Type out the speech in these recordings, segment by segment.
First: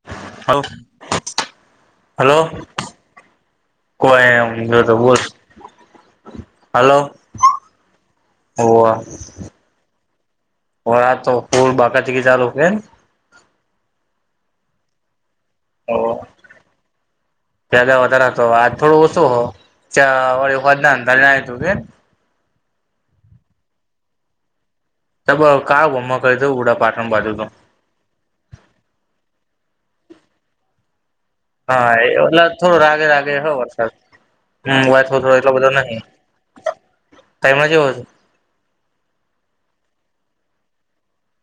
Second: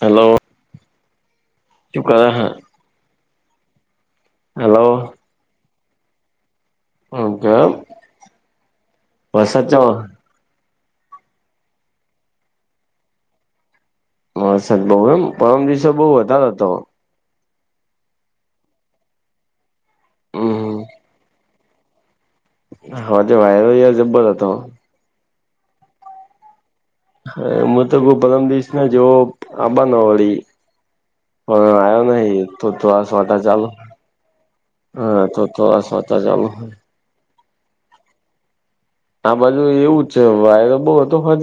Hello હ hello, કો એ હેલો તો બ જ હલોો એમ કેમ હ વરસાદ ચો ઓ આ તો ફૂલ બાકાતી કે ચાલુ ફ હ સત બઉ એમ પરમ દિવસો બહુ વધારેો હતો. પદા વધારે હતો આ થોડું ઓછું હો હમ ચળવાંધ હતું કે હાજ વાયરો ર જબ્બર હતો. તબ ક ઉમ ક, તો ઉડા પા હ હું તો કો પરમ દશ ના જોવો આબ ન વળી. હ હા આવ્યો ને એટલે તો થોડો તો રાગે રાગે આસોટા હો ચાલ વરસાદ હમ વાત હા થોડો તો તો આ છતા ચાલુ હોય. તાઈમને જેવો હતુ આ બાજુ એવું છે, વાયરોો બહ હતો હજ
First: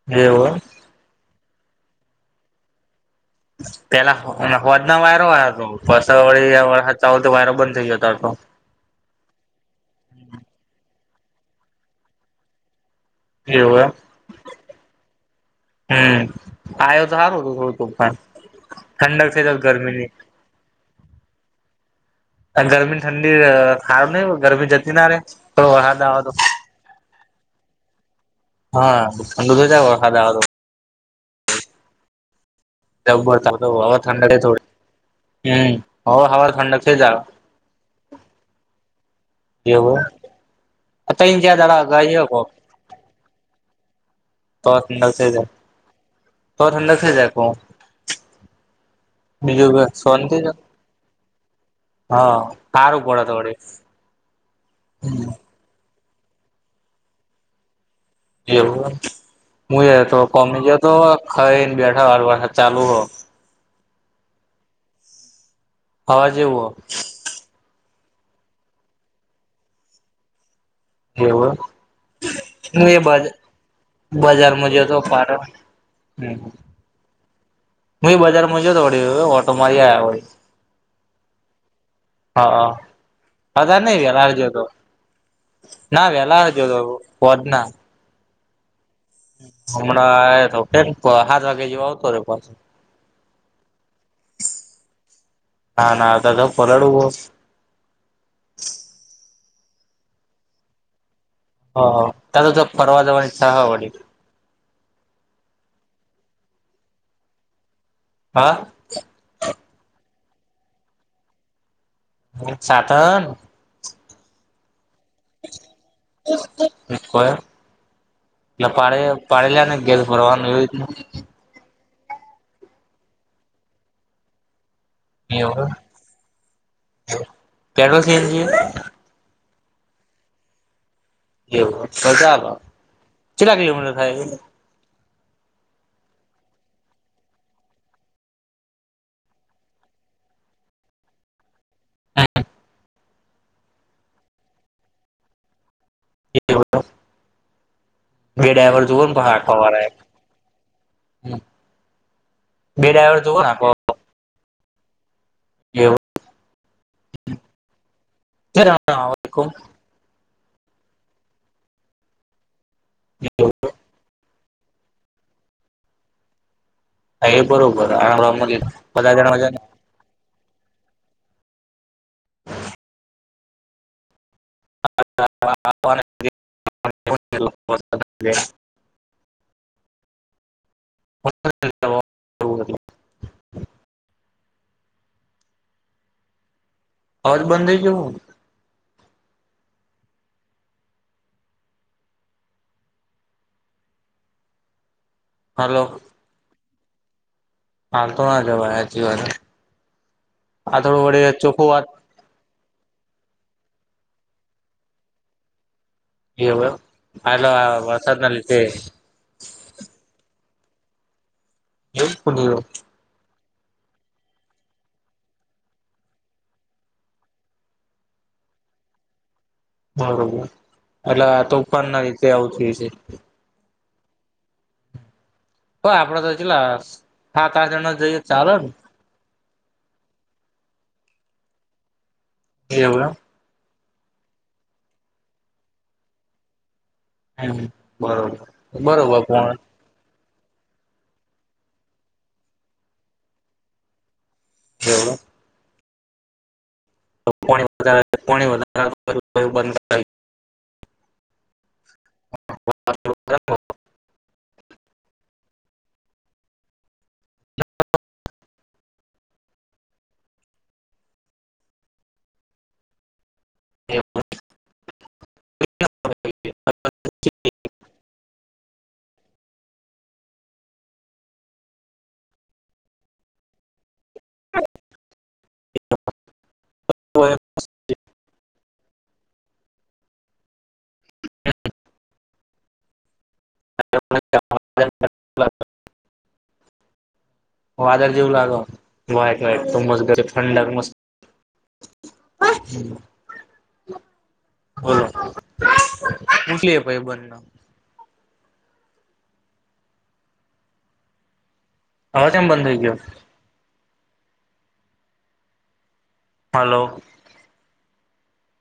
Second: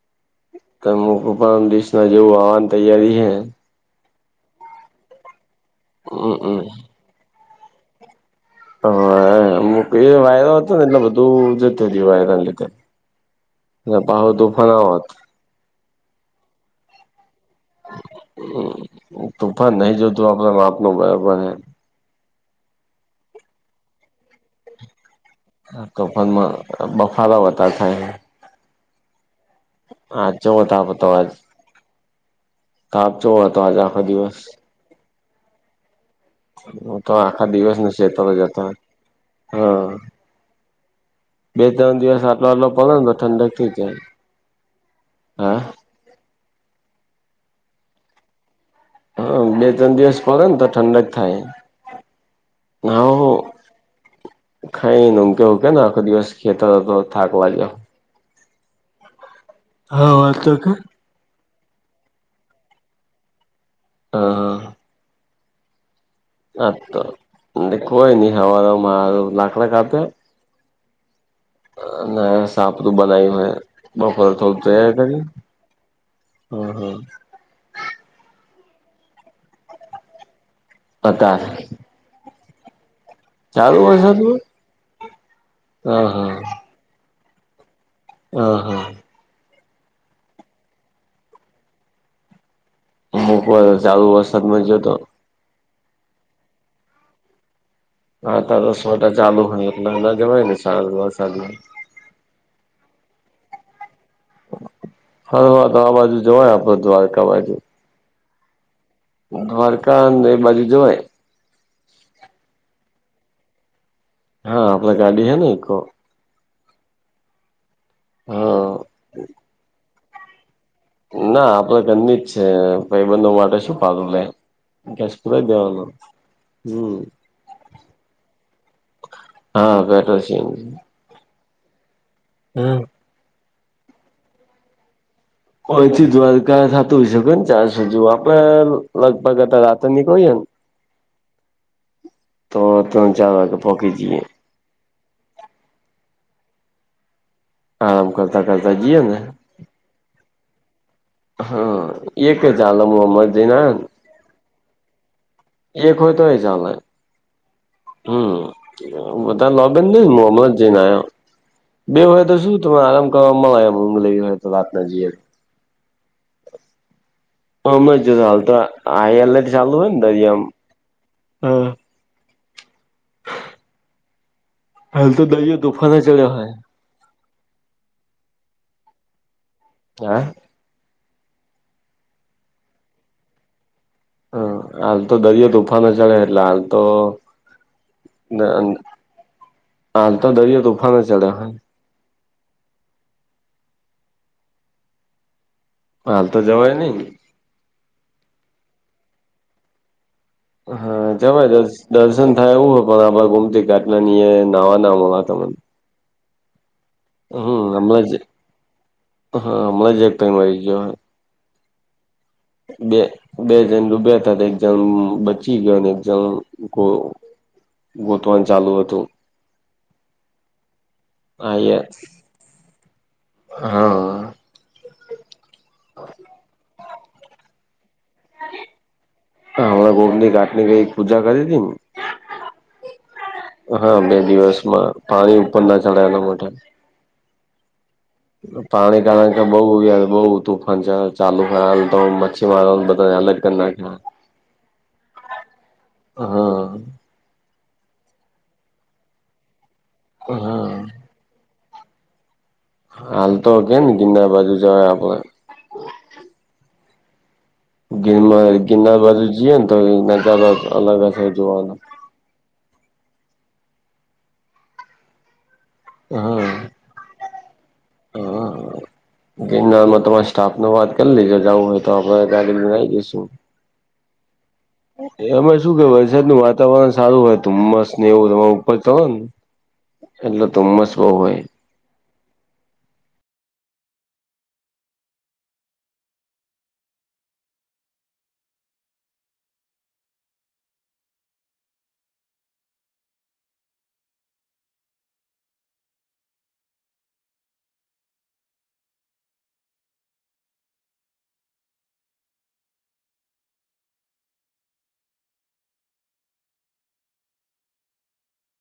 હવ તમક પણ દસ ના જેવું આવવાની તૈયારી, હ પેલા હોદ ના વાયરો હમમ આવયા હતોળ વ તો વાયરો બંધ થઈ જતો હતો. હ એ વાયદો હતો ને એટલે બધું જ થ વાયદાને લીધે એવું એમ ના પાહો તોફના વાત હમ આવયો તો સારું હતુ થોડું તોફાન ઠંડક છે, તો ગરમીની મતલબ આપનો બરાબર હ ગરમી ઠંડી ખારું નહી, ગરમી જતી ના રે થોડો વરસાદ આવે તો તોફનમાં બફારા વધાર થાય. હા ખંડુ થઈ જ ખાદ તો ત પતા જબબર તો હતો આજ હવે આખો ઠંડ, દિવસ થોડી હમ હવે હવે ઠંડક હુ, થઈ તો જાવ આખા દિવસને ચેત જતા હા એવું તઈણ ચાર બે દાડા ત્રણ અગાઉ દિવસ આયો આટલો કોક આટલો પડ ને તો ઠંડક થી ત ત ઠંડ થ જ, તો ઠંડ થ જાય કો હા, બે ત્રણ દિવસ પડે ને તો ઠંડક થાય હા સારું પડ તો વડે ખાઈનેમ કેવું કેને આખો દિવસ ખેતો હતો તો થાકવા જાવ એવું હું એ હા તો વાત કોમે કે ગયો તો ખાઈને બેઠા વાર વરસાદ ચાલુ હો હા હા. હવા જેવું હા તો એ કોઈ, નહ હવા મારું લાકડા કાપે. હો એવું ના હું સાપડું એ બનાય્યું મે બપોરે થોડું બજારમાં ગયો તૈયાર તો કરી. પાટણ હમ-હમ. હુ એ બજારમાં જતોડી ઓટો મારી આવ્યા હોય. અતા. હા હા. ચાલુ બધાર નઈ વેલાાર વરસાદમાં જોતો હા ના વેલાાર જોતો ના. હ હા. હમણાં તો કે સાત વાગે જેવા આવતો રે પાછ. મોકવા દ સારુ વરસાદ મમાંજયો તો. હા ના તો પલાડવુ. હા તો દસ મોટા ચાલુ હોય એટલે અના જવાય ને સારજ. હ ત તો તો ફરવાજવાની સહવાડી. હા હા તો આ બાજુ જવાય આપડે દ્વારકા બાજુ. હા. દ્વારકા એ બાજુ જવાય. સાધન. હા આપલા ગાડી હે ને એક. કોય એટલે હા પાડ પાડે લ્યા ને ગેસ ફરવાનું એવી રીત. ના આપલ ગની જ છે ભાઈબંધ માટેટા શું પાલ લ. દેશપુરા એવું દવાનું હમ. પેટ્રોલ સીએનજી હા બેઠો છી એમ. એવુંજ કેટલા કિલોમીટર થાય. કોઈથી દ્વારકા થતું હોય શકે ને ચારસોજુ આપડે લગભગ અ રાતે નીકળીએ. તો તો ચાલે વા પોકી જઈએ. આરામ કરતા બે કરતા ડ્રાઈવર જઈએ જોવો ને નેખવા વાળા એક. હા એક ચાલે જોવો મજી ને આખો ના. એક હોય તો એ ચાલે હમ એ બધા લો. બંદ મોહમ્મદ જે ના્યા. બે હોય તો શું તને આરામ કરવા મળે એમમ લેવી હોય તો વાત ના જઈએ. બરોબર હમ જ જો બધા હાલ તો આઈએલ જણા મજા ચાલુ હોય ને દરમ હ હ. હલે તો દરિયો તોુફાને ચડ્યો હોય. [inaudible] હા. હ. [inaudible] હ હાલ તો દરિયો તોુફાાન ચડે એટલે હાલ તો. અજ બંધે જોું. હાલ તો દરિયો તૂફાનમાં ચડ્યા. હલો. હાલ તો જવાય નહી. હાલ તો આ જવાચ વા. હા ચોખ્ખું જબરજસ્ત વાત દસ. પસંદ થાય એવુ હોય પણ આભ ગુમતી કેટલાની નાવા નામ તને. એવું આલ હમણાં વરસાદ જ ના લીધે. હા હમણાં જ એક ટાઈમ આવી ગયો. એ સુું. બે બે જણ ડૂબ્યા હતા ને એક ઝામ બચી ગયો એક્ઝામ કો. ગોતવણ ચાલુ હતું બરોબર એટલે આ તો ઉપર આયા ના રીતે આવત હો છે હા ઓ આપડા તો લ સાત આઠ જણા જઈએ ચાલે ને રા ગરંદી કાટની ગ પૂજા કરી હતીમ એવલો હા બે દિવસમાં પાણી ઉપર ના ચડાય એના માટે એ મ પાણી કારણ કે બહુ યાર બહ હતું ચાલુ ખલ તો મચ્છી મારોને બધા અલગ કર નાખ્યા [unintelligible] હા ણી પાણી વધ કો બંધ હહ હાલ તો કે ન ગિના બાજુ જ આપ ગિરમાં ગિરનાર બાજુ જઈએ ને તોાર અલગ હશે જોવાનું એવું હા અ ન તમારી સ્ટાફ ન વાત કરી લેજો જવું હોય તો આપડે કને આવી જઈશું એમાં શું કે વરસાદ ન વાત તાવરણ સારું હોય કરાવી ધુમ્મસ ને એવું તમારા ઉપર ચ હો ને એટલે ધુમ્મસ બઉ હોય [unintelligible] વાદર જવું લાગ વાયટ વાયટ તો મસ્ત ગ ઠંડક મસ્ત હ હલો કુટલી એ પાઈ બર ના હવા જેમ બંધ થઈ ગયો હાલો